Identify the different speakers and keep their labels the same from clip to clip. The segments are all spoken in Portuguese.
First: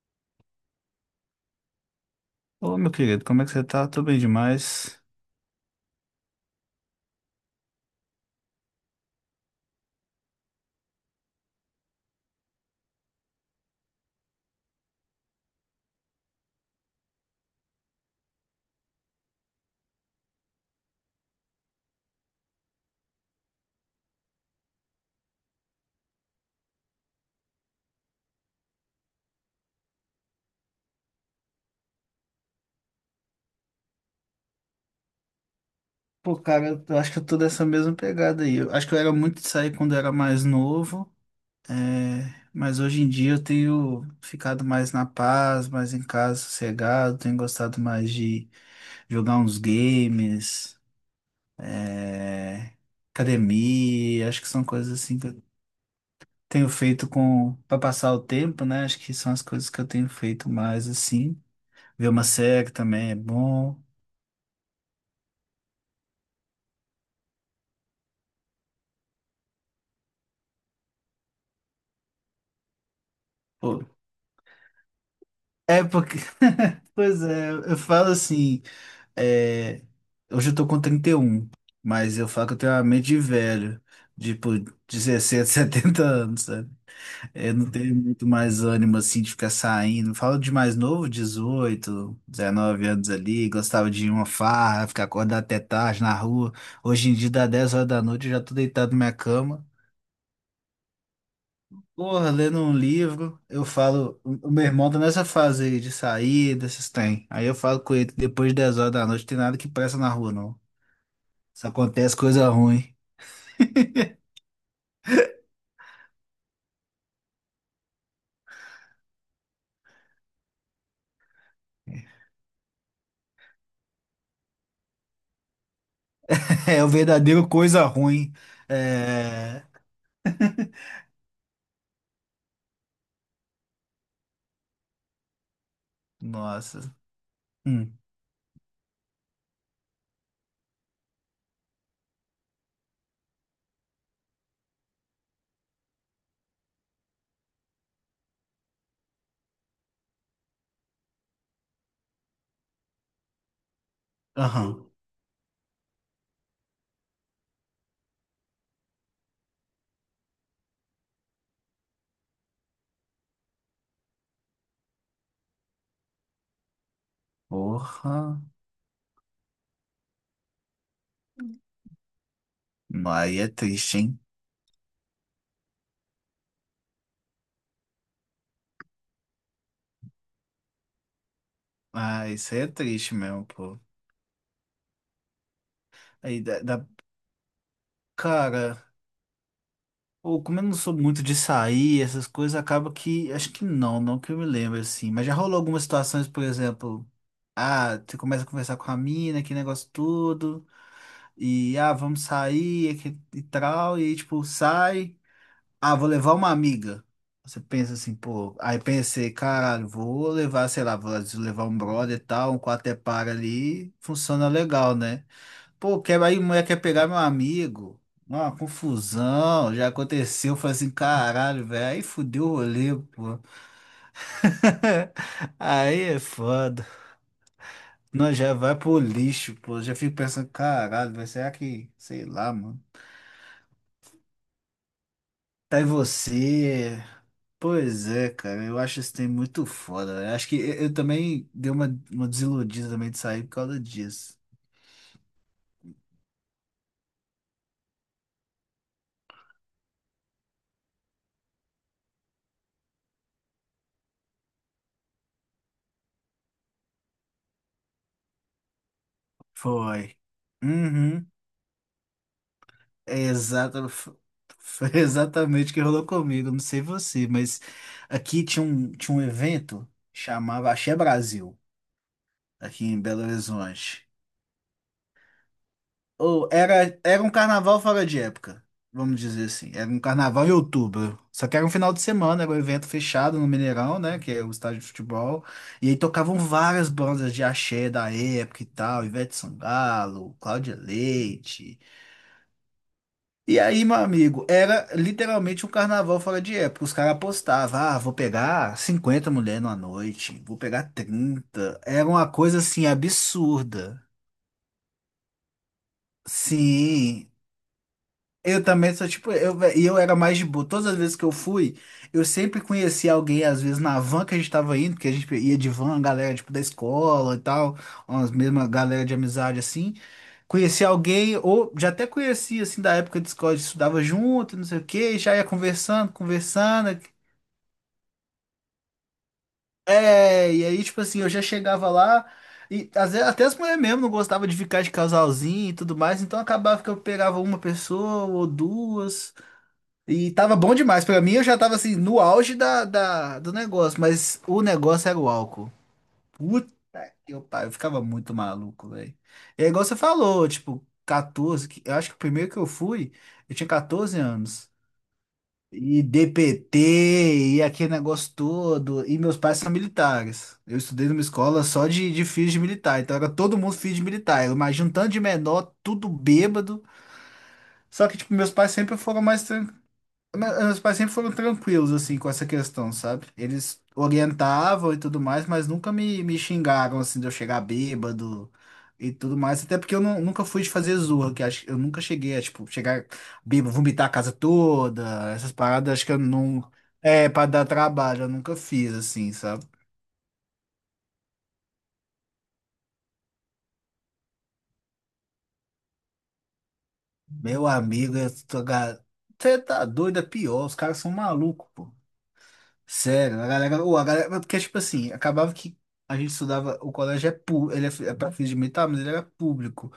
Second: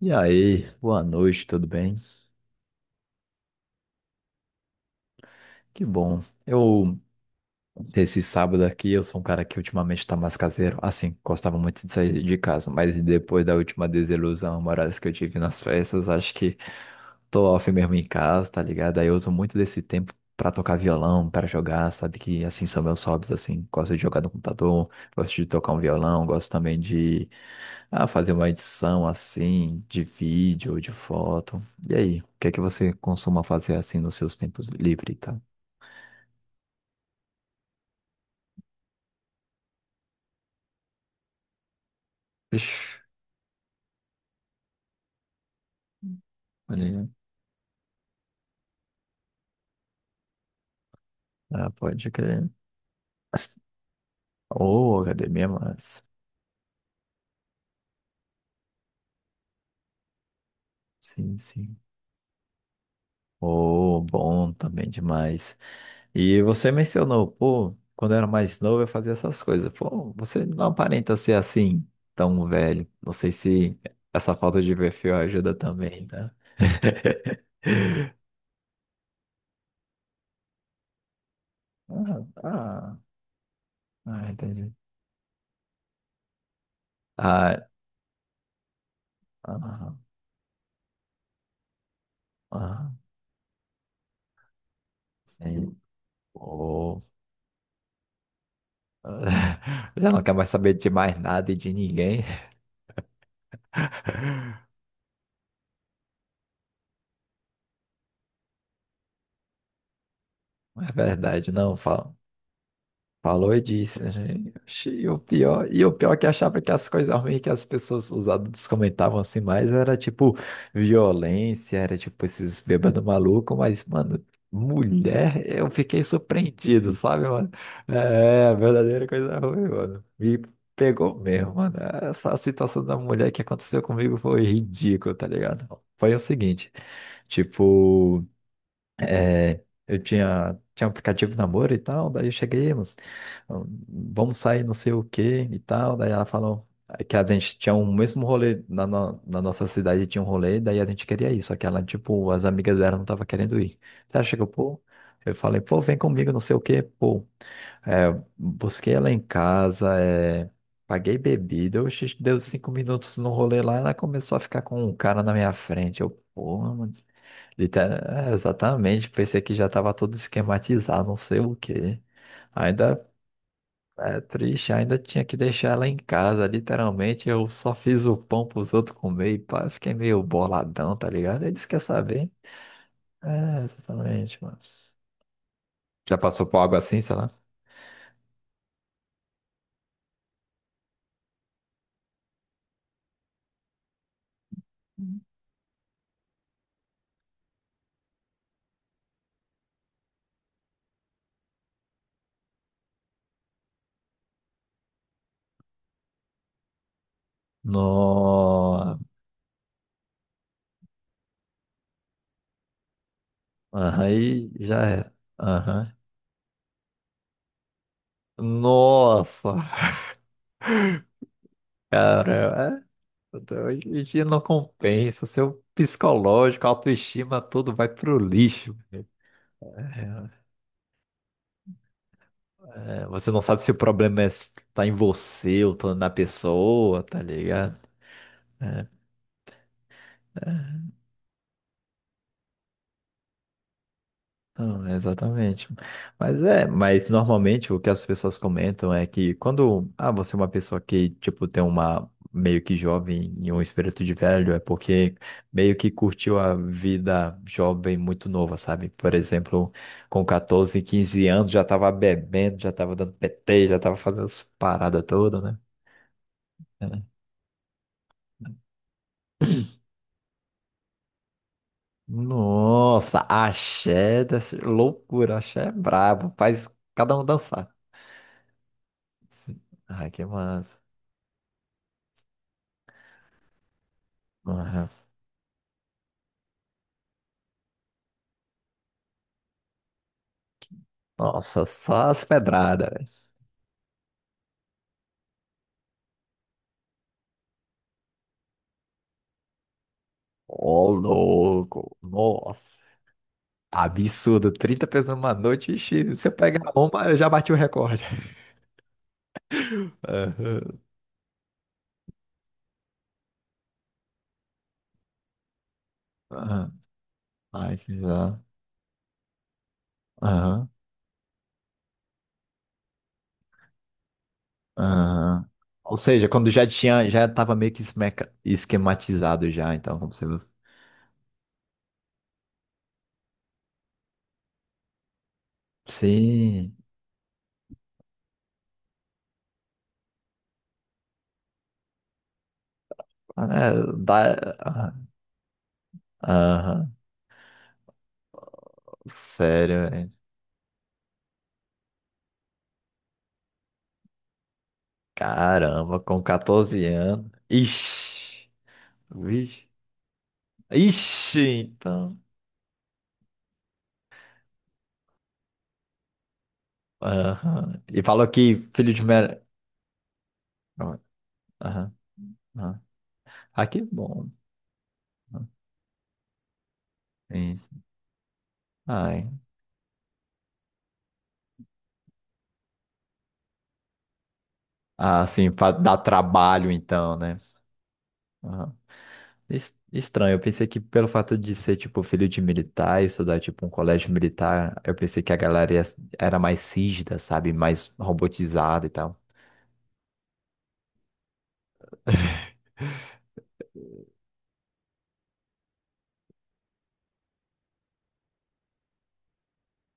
Speaker 1: E aí, boa noite, tudo bem?
Speaker 2: Ô, meu querido, como é que você tá? Tô bem demais.
Speaker 1: Que bom. Esse sábado aqui, eu sou um cara que ultimamente tá mais caseiro. Assim, gostava muito de sair de casa, mas depois da última desilusão amorosa que eu tive nas festas, acho que tô off mesmo em casa, tá ligado? Aí eu uso muito desse tempo pra tocar violão, pra jogar, sabe? Que assim são meus hobbies, assim. Gosto de jogar no computador, gosto de tocar um violão, gosto também de fazer uma edição assim, de vídeo ou de foto. E aí, o que é que você costuma fazer assim nos seus tempos livres e tal?
Speaker 2: Pô, cara, eu acho que eu tô dessa mesma pegada aí. Eu acho que eu era muito de sair quando eu era mais novo, é, mas
Speaker 1: Ixi,
Speaker 2: hoje em dia eu tenho ficado mais na paz, mais em casa,
Speaker 1: olha aí.
Speaker 2: sossegado, tenho gostado mais de jogar uns games,
Speaker 1: Ah, pode crer.
Speaker 2: é, academia, acho que são coisas
Speaker 1: Ô,
Speaker 2: assim que eu
Speaker 1: academia, mas.
Speaker 2: tenho feito com para passar o tempo, né? Acho que são as coisas que eu tenho feito mais
Speaker 1: Sim,
Speaker 2: assim.
Speaker 1: sim.
Speaker 2: Ver uma série também é bom.
Speaker 1: Ô, bom também demais. E você mencionou, pô, quando eu era mais novo eu fazia essas coisas. Pô, você não aparenta ser assim tão velho. Não sei se essa falta de perfil ajuda
Speaker 2: É
Speaker 1: também,
Speaker 2: porque,
Speaker 1: tá?
Speaker 2: pois é, eu falo assim, é, hoje eu tô com 31, mas
Speaker 1: Ah,
Speaker 2: eu falo que eu tenho uma
Speaker 1: ah,
Speaker 2: mente de velho,
Speaker 1: ah,
Speaker 2: tipo
Speaker 1: entendi.
Speaker 2: dezessete, 70 anos, sabe? É, eu
Speaker 1: Ah,
Speaker 2: não tenho muito mais ânimo assim de ficar
Speaker 1: ah,
Speaker 2: saindo. Falo de mais novo, 18, 19
Speaker 1: ah,
Speaker 2: anos ali, gostava de ir uma farra, ficar acordado até
Speaker 1: sim.
Speaker 2: tarde na rua.
Speaker 1: Pô.
Speaker 2: Hoje em dia dá 10 horas da noite, eu já tô deitado na minha cama.
Speaker 1: Já não quer mais saber de mais nada e de ninguém.
Speaker 2: Porra, lendo um livro, eu falo. O meu irmão tá nessa fase aí de sair, desses tem. Aí eu falo com ele, depois de 10 horas da noite, tem nada que presta na rua, não.
Speaker 1: É verdade,
Speaker 2: Só
Speaker 1: não fala.
Speaker 2: acontece coisa ruim.
Speaker 1: Falou e disse, né? Oxi, o pior, e o pior é que eu achava que as coisas ruins que as pessoas, os adultos comentavam assim mais era tipo violência, era tipo esses bêbados malucos, mas, mano, mulher, eu fiquei
Speaker 2: É o
Speaker 1: surpreendido, sabe,
Speaker 2: verdadeiro
Speaker 1: mano?
Speaker 2: coisa ruim.
Speaker 1: É, a verdadeira coisa
Speaker 2: É.
Speaker 1: ruim, mano. Me pegou mesmo, mano. Essa situação da mulher que aconteceu comigo foi ridícula, tá ligado? Foi o seguinte,
Speaker 2: Nossa. Hum.
Speaker 1: tipo é, eu tinha um aplicativo de namoro e tal, daí eu cheguei, mano, vamos sair não sei o que e tal, daí ela falou que a gente tinha o mesmo rolê, na, no- na nossa cidade tinha um rolê, daí a gente queria ir, só que ela, tipo, as amigas dela não tava querendo ir. Ela chegou, pô,
Speaker 2: Aham.
Speaker 1: eu falei, pô, vem comigo, não sei o que pô. É, busquei ela em casa, é, paguei bebida, oxe, deu 5 minutos no rolê lá, ela começou a ficar com um cara na minha frente. Eu, pô, mano. Literal, é,
Speaker 2: Porra.
Speaker 1: exatamente, pensei que já estava tudo esquematizado, não sei o quê. Ainda
Speaker 2: Não, aí é triste, hein?
Speaker 1: é triste, ainda tinha que deixar ela em casa, literalmente. Eu só fiz o pão pros outros comer e pá, eu fiquei meio boladão, tá ligado? Eles quer
Speaker 2: Ah,
Speaker 1: saber.
Speaker 2: isso aí é triste mesmo,
Speaker 1: É,
Speaker 2: pô.
Speaker 1: exatamente, mano. Já
Speaker 2: Aí
Speaker 1: passou por algo assim, sei lá?
Speaker 2: Cara. Ou como eu não sou muito de sair, essas coisas, acaba que. Acho que não, que eu me lembro, assim. Mas já rolou algumas situações, por exemplo. Ah, você começa a conversar com a mina, que negócio tudo. E, ah, vamos sair e, e tal. E, tipo, sai. Ah, vou levar uma amiga. Você pensa assim, pô. Aí
Speaker 1: No...
Speaker 2: pensei, caralho, vou levar, sei lá, vou levar um brother e tal, um quarto é para ali.
Speaker 1: Aham,
Speaker 2: Funciona
Speaker 1: aí já
Speaker 2: legal,
Speaker 1: era.
Speaker 2: né?
Speaker 1: Aham.
Speaker 2: Pô, quer, aí mulher quer pegar meu amigo. Uma
Speaker 1: Nossa,
Speaker 2: confusão, já aconteceu, foi assim, caralho, velho. Aí fudeu o
Speaker 1: cara, é.
Speaker 2: rolê, pô.
Speaker 1: Hoje em dia não compensa. Seu
Speaker 2: Aí é
Speaker 1: psicológico,
Speaker 2: foda.
Speaker 1: autoestima, tudo vai pro
Speaker 2: Nós já
Speaker 1: lixo.
Speaker 2: vai pro lixo, pô. Já fico
Speaker 1: É,
Speaker 2: pensando, caralho, velho, será que, sei lá, mano.
Speaker 1: é, você não sabe se o problema tá em você ou
Speaker 2: Tá em
Speaker 1: tá na
Speaker 2: você.
Speaker 1: pessoa, tá ligado?
Speaker 2: Pois é, cara, eu acho esse tem muito foda, velho. Acho que eu também dei uma desiludida também de sair por causa disso.
Speaker 1: Não, exatamente. Mas é, mas normalmente o que as pessoas comentam é que quando, ah, você é uma pessoa que, tipo, tem uma meio que jovem e um espírito de velho, é porque meio que curtiu a vida jovem muito nova, sabe? Por exemplo,
Speaker 2: Foi.
Speaker 1: com 14, 15
Speaker 2: Uhum.
Speaker 1: anos já tava bebendo, já tava dando
Speaker 2: É
Speaker 1: PT, já
Speaker 2: exata-
Speaker 1: tava
Speaker 2: f-
Speaker 1: fazendo as
Speaker 2: foi
Speaker 1: paradas todas, né?
Speaker 2: exatamente o que rolou comigo. Não sei
Speaker 1: É.
Speaker 2: você, mas aqui tinha tinha um evento chamava Axé Brasil, aqui em
Speaker 1: Nossa,
Speaker 2: Belo Horizonte.
Speaker 1: axé, dessa loucura, axé é brabo,
Speaker 2: Ou
Speaker 1: faz
Speaker 2: era,
Speaker 1: cada
Speaker 2: era
Speaker 1: um
Speaker 2: um
Speaker 1: dançar.
Speaker 2: carnaval fora de época, vamos dizer assim. Era um
Speaker 1: Ai, que
Speaker 2: carnaval em
Speaker 1: massa.
Speaker 2: outubro. Só que era um final de semana, era um evento fechado no Mineirão, né? Que é o estádio de
Speaker 1: Aham.
Speaker 2: futebol. E aí tocavam várias bandas de axé da época e tal, Ivete Sangalo, Cláudia
Speaker 1: Nossa,
Speaker 2: Leite.
Speaker 1: só as pedradas, velho.
Speaker 2: E aí, meu amigo, era literalmente um carnaval fora de época. Os caras apostavam, ah, vou pegar 50 mulheres numa noite, vou pegar
Speaker 1: Ô,
Speaker 2: trinta.
Speaker 1: louco,
Speaker 2: Era uma coisa
Speaker 1: nossa,
Speaker 2: assim absurda.
Speaker 1: absurdo, 30 pessoas numa noite, ixi, se eu pegar uma, eu já
Speaker 2: Sim,
Speaker 1: bati o recorde.
Speaker 2: eu também sou tipo, e eu era mais de boa.
Speaker 1: Aham,
Speaker 2: Todas as vezes que eu fui, eu sempre conhecia alguém, às vezes na van que a gente tava indo, que a gente ia de van, galera tipo da
Speaker 1: aham.
Speaker 2: escola e
Speaker 1: Ai,
Speaker 2: tal,
Speaker 1: que
Speaker 2: umas
Speaker 1: já.
Speaker 2: mesmas galera de amizade assim.
Speaker 1: Aham,
Speaker 2: Conhecia alguém, ou já até conhecia assim da época de escola, a gente estudava junto, não sei o quê, já
Speaker 1: aham.
Speaker 2: ia
Speaker 1: Ou seja, quando já
Speaker 2: conversando.
Speaker 1: tinha, já tava meio que esquematizado já, então, como se você...
Speaker 2: É, e aí tipo assim, eu já chegava lá. E às vezes, até as mulheres mesmo não gostavam de ficar de casalzinho e tudo mais, então
Speaker 1: Sim,
Speaker 2: acabava que eu pegava uma pessoa ou duas. E tava bom demais. Pra mim, eu já tava assim, no auge do
Speaker 1: é,
Speaker 2: negócio, mas o
Speaker 1: dá...
Speaker 2: negócio era o álcool. Puta
Speaker 1: Aham,
Speaker 2: que pariu, eu ficava muito maluco, velho. É igual
Speaker 1: sério,
Speaker 2: você
Speaker 1: velho.
Speaker 2: falou, tipo, 14, eu acho que o primeiro que eu fui, eu tinha 14 anos.
Speaker 1: Caramba,
Speaker 2: E
Speaker 1: com 14 anos.
Speaker 2: DPT, e aquele negócio
Speaker 1: Ixi,
Speaker 2: todo. E meus pais
Speaker 1: vixe.
Speaker 2: são militares. Eu estudei numa
Speaker 1: Ixi,
Speaker 2: escola só
Speaker 1: então.
Speaker 2: de filhos de militar, então era todo mundo filho de militar. Eu imagino um tanto de menor, tudo bêbado.
Speaker 1: Aham. E
Speaker 2: Só que,
Speaker 1: falou
Speaker 2: tipo, meus
Speaker 1: que
Speaker 2: pais
Speaker 1: filho
Speaker 2: sempre
Speaker 1: de
Speaker 2: foram
Speaker 1: mer...
Speaker 2: meus pais sempre foram tranquilos,
Speaker 1: Aham,
Speaker 2: assim, com essa
Speaker 1: aham.
Speaker 2: questão, sabe?
Speaker 1: Ah,
Speaker 2: Eles
Speaker 1: que bom.
Speaker 2: orientavam e tudo mais, mas nunca me xingaram, assim, de eu
Speaker 1: É
Speaker 2: chegar
Speaker 1: isso.
Speaker 2: bêbado e
Speaker 1: Ai.
Speaker 2: tudo mais. Até porque eu nunca fui de fazer zorra, que acho, eu nunca cheguei a, tipo, chegar bêbado, vomitar a casa
Speaker 1: Ah,
Speaker 2: toda,
Speaker 1: sim,
Speaker 2: essas
Speaker 1: pra
Speaker 2: paradas,
Speaker 1: dar
Speaker 2: acho que eu não...
Speaker 1: trabalho, então,
Speaker 2: É,
Speaker 1: né?
Speaker 2: pra dar trabalho, eu nunca
Speaker 1: Aham.
Speaker 2: fiz, assim, sabe?
Speaker 1: Estranho, eu pensei que pelo fato de ser, tipo, filho de militar e estudar, tipo, um colégio militar, eu pensei que a galera era mais rígida, sabe?
Speaker 2: Meu
Speaker 1: Mais
Speaker 2: amigo,
Speaker 1: robotizada e tal.
Speaker 2: você tá doido, é pior, os caras são malucos, pô. Sério, a galera, porque tipo assim, acabava que a gente estudava, o colégio é público, ele é, é para fins de militar, mas ele era público.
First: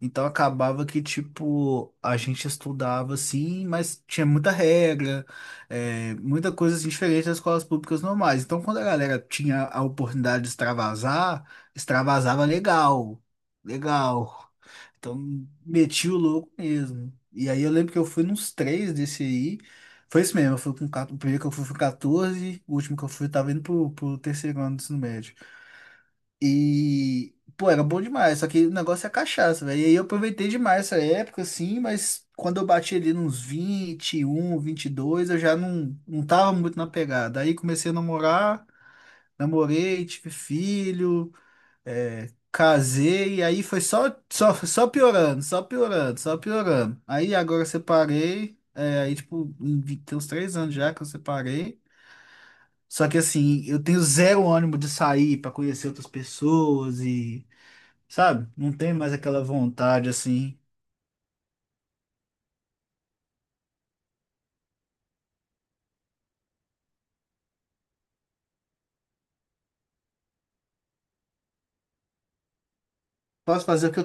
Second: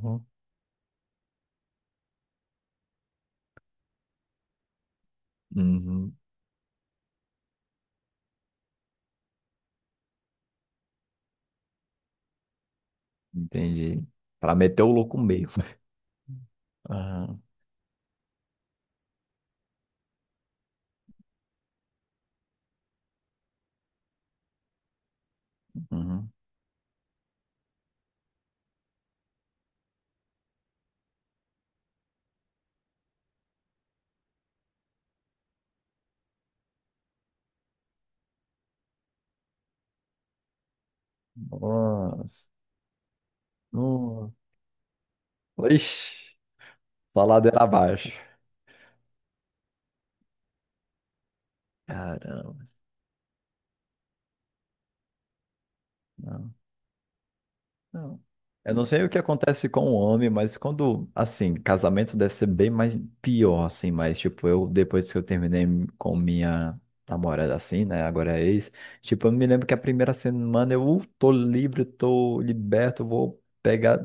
Speaker 2: Então acabava que tipo, a gente estudava assim, mas tinha muita regra,
Speaker 1: Uhum.
Speaker 2: muita coisa assim, diferente das escolas públicas normais. Então quando a galera tinha a oportunidade de extravasar, extravasava legal,
Speaker 1: Entendi.
Speaker 2: legal.
Speaker 1: Pra meter o louco
Speaker 2: Então,
Speaker 1: mesmo.
Speaker 2: meti o louco mesmo.
Speaker 1: Aham,
Speaker 2: E aí eu lembro que eu fui nos três desse aí. Foi isso mesmo, eu fui com 14, o primeiro que eu fui foi 14, o último que eu fui eu tava indo pro, pro terceiro ano do ensino médio.
Speaker 1: uhum.
Speaker 2: E, pô, era bom demais, só que o negócio é cachaça, velho. E aí eu aproveitei demais essa época, assim, mas quando eu bati ali nos 21, 22 eu já não tava muito na pegada. Aí comecei a namorar, namorei, tive filho, é,
Speaker 1: Nossa,
Speaker 2: casei e aí foi só,
Speaker 1: nossa,
Speaker 2: piorando, só piorando,
Speaker 1: Ixi,
Speaker 2: só piorando.
Speaker 1: só
Speaker 2: Aí
Speaker 1: ladeira
Speaker 2: agora eu
Speaker 1: abaixo.
Speaker 2: separei, é, aí tipo, tem uns três anos já que eu separei.
Speaker 1: Caramba,
Speaker 2: Só que assim, eu tenho zero ânimo de sair pra conhecer outras
Speaker 1: não,
Speaker 2: pessoas e,
Speaker 1: não.
Speaker 2: sabe? Não
Speaker 1: Eu não
Speaker 2: tem
Speaker 1: sei o
Speaker 2: mais
Speaker 1: que
Speaker 2: aquela
Speaker 1: acontece com o
Speaker 2: vontade
Speaker 1: homem, mas
Speaker 2: assim.
Speaker 1: quando, assim, casamento deve ser bem mais pior, assim, mas, tipo, eu, depois que eu terminei com minha namorada, assim, né, agora é ex, tipo, eu me lembro que a primeira semana eu tô livre, tô liberto, vou
Speaker 2: Posso fazer o
Speaker 1: pegar.
Speaker 2: que eu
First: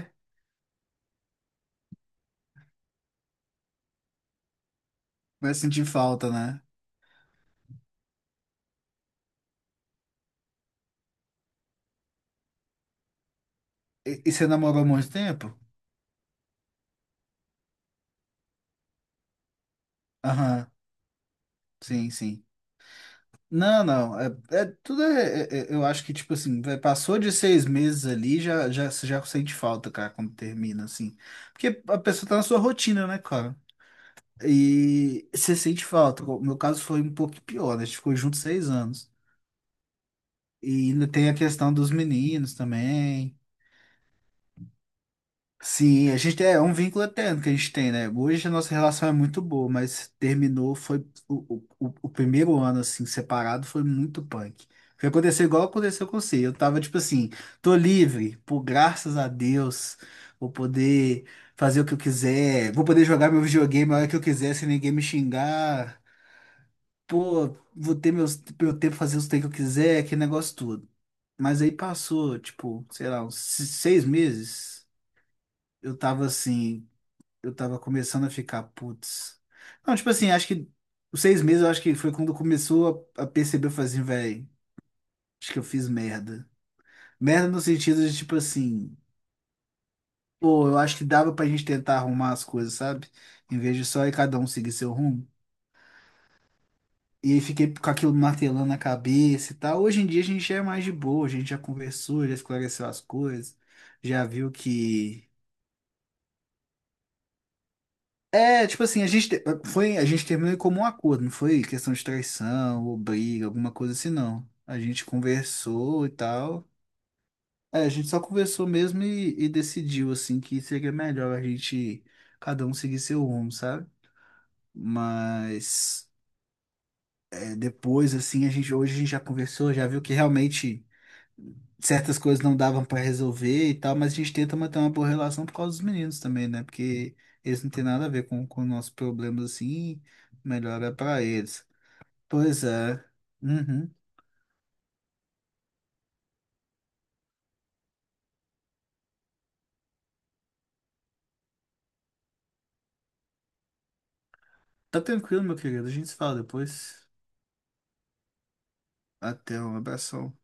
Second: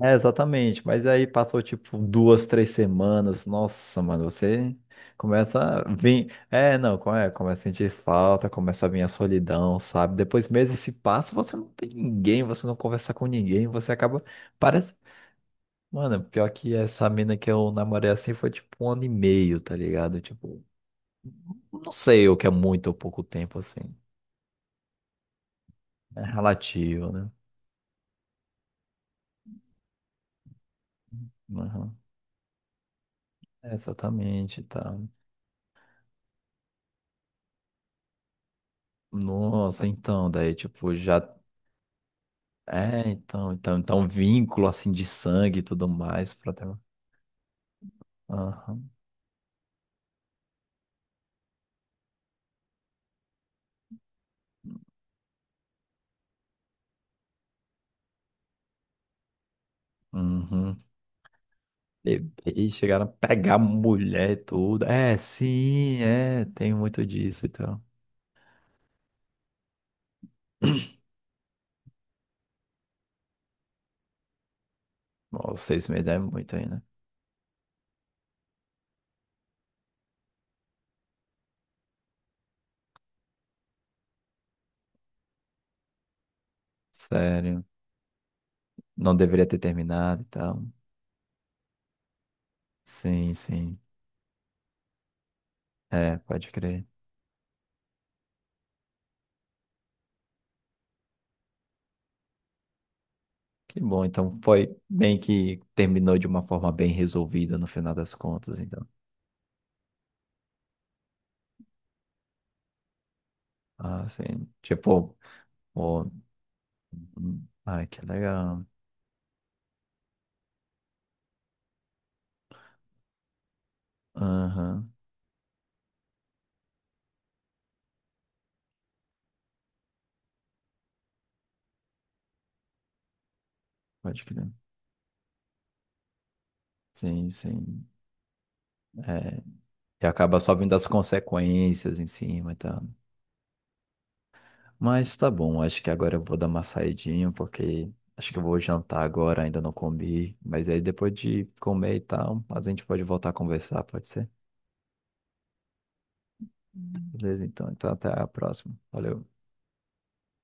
Speaker 1: É, exatamente. Mas aí passou tipo 2, 3 semanas. Nossa, mano, você
Speaker 2: vai
Speaker 1: começa
Speaker 2: sentir
Speaker 1: a
Speaker 2: falta,
Speaker 1: vir.
Speaker 2: né?
Speaker 1: É, não, como é? Começa a sentir falta, começa a vir a solidão, sabe? Depois meses se passam, você não tem ninguém, você não conversa com ninguém, você acaba.
Speaker 2: E você namorou há
Speaker 1: Parece.
Speaker 2: muito tempo?
Speaker 1: Mano, pior que essa mina que eu namorei assim foi tipo um ano e meio, tá ligado? Tipo,
Speaker 2: Aham,
Speaker 1: não sei o
Speaker 2: sim.
Speaker 1: que é muito ou pouco tempo assim.
Speaker 2: Não. Tudo é, eu acho que,
Speaker 1: É
Speaker 2: tipo assim,
Speaker 1: relativo,
Speaker 2: passou
Speaker 1: né?
Speaker 2: de seis meses ali, você já sente falta, cara, quando termina, assim. Porque
Speaker 1: Uhum.
Speaker 2: a pessoa tá na sua rotina, né, cara?
Speaker 1: É, exatamente, tá.
Speaker 2: E você sente falta. O meu caso foi um pouco pior, né? A gente ficou junto seis anos.
Speaker 1: Nossa, então, daí,
Speaker 2: E
Speaker 1: tipo,
Speaker 2: ainda
Speaker 1: já.
Speaker 2: tem a questão dos meninos
Speaker 1: É,
Speaker 2: também.
Speaker 1: então, um vínculo assim de sangue e tudo
Speaker 2: Sim, a
Speaker 1: mais
Speaker 2: gente
Speaker 1: pra
Speaker 2: é
Speaker 1: ter.
Speaker 2: um vínculo eterno que a gente tem, né? Hoje a nossa
Speaker 1: Aham.
Speaker 2: relação é muito boa, mas terminou, foi o primeiro ano, assim, separado, foi muito punk. Foi acontecer igual aconteceu com você. Eu tava tipo assim, tô livre, por graças a Deus, vou
Speaker 1: Uhum.
Speaker 2: poder fazer o que eu quiser,
Speaker 1: Bebês
Speaker 2: vou
Speaker 1: chegaram
Speaker 2: poder
Speaker 1: a
Speaker 2: jogar meu
Speaker 1: pegar
Speaker 2: videogame a hora que eu
Speaker 1: mulher e
Speaker 2: quiser, sem
Speaker 1: tudo.
Speaker 2: ninguém me
Speaker 1: É, sim,
Speaker 2: xingar.
Speaker 1: é, tem muito disso,
Speaker 2: Pô,
Speaker 1: então.
Speaker 2: meu tempo fazer os treinos que eu quiser, aquele negócio todo. Mas aí passou, tipo, sei lá, uns se- seis meses.
Speaker 1: Bom, vocês
Speaker 2: Eu
Speaker 1: me
Speaker 2: tava
Speaker 1: devem muito aí, né?
Speaker 2: assim eu tava começando a ficar, putz. Não, tipo assim, acho que os seis meses eu acho que foi quando começou a perceber, eu falei assim, velho, acho que eu fiz merda. Merda no
Speaker 1: Sério.
Speaker 2: sentido de, tipo assim,
Speaker 1: Não deveria ter terminado e tal.
Speaker 2: pô, eu acho que dava pra gente tentar arrumar as coisas, sabe?
Speaker 1: Sim,
Speaker 2: Em vez
Speaker 1: sim.
Speaker 2: de só ir cada um seguir seu rumo.
Speaker 1: É, pode crer.
Speaker 2: E aí fiquei com aquilo martelando na cabeça e tal. Hoje em dia a gente já é mais de boa, a gente já conversou, já esclareceu as coisas,
Speaker 1: Que bom,
Speaker 2: já
Speaker 1: então
Speaker 2: viu
Speaker 1: foi bem
Speaker 2: que.
Speaker 1: que terminou de uma forma bem resolvida no final das contas,
Speaker 2: É, tipo
Speaker 1: então.
Speaker 2: assim, a gente, a gente terminou em comum acordo, não foi questão de traição ou briga, alguma coisa
Speaker 1: Ah,
Speaker 2: assim, não.
Speaker 1: sim.
Speaker 2: A gente
Speaker 1: Tipo,
Speaker 2: conversou
Speaker 1: pô.
Speaker 2: e tal.
Speaker 1: Hum,
Speaker 2: É,
Speaker 1: ai,
Speaker 2: a
Speaker 1: que
Speaker 2: gente só
Speaker 1: legal.
Speaker 2: conversou mesmo e decidiu, assim, que seria melhor a gente, cada um seguir seu rumo, sabe?
Speaker 1: Aham.
Speaker 2: Mas é, depois, assim, hoje a gente já conversou, já viu que realmente certas coisas não davam pra resolver e tal, mas a
Speaker 1: Pode
Speaker 2: gente
Speaker 1: crer.
Speaker 2: tenta manter uma boa relação por causa dos meninos também, né? Porque
Speaker 1: Sim,
Speaker 2: eles não têm
Speaker 1: sim.
Speaker 2: nada a ver com nossos
Speaker 1: É,
Speaker 2: problemas assim,
Speaker 1: e acaba só vindo
Speaker 2: melhor
Speaker 1: as
Speaker 2: é pra eles.
Speaker 1: consequências em cima e
Speaker 2: Pois
Speaker 1: tal.
Speaker 2: é. Uhum.
Speaker 1: Mas tá bom, acho que agora eu vou dar uma saidinha, porque acho que eu vou jantar agora, ainda não comi. Mas aí depois de comer e tal, a gente pode voltar a conversar, pode ser?
Speaker 2: Tá tranquilo, meu querido. A gente se fala depois.
Speaker 1: Beleza, então. Então até a próxima. Valeu.
Speaker 2: Até um abração.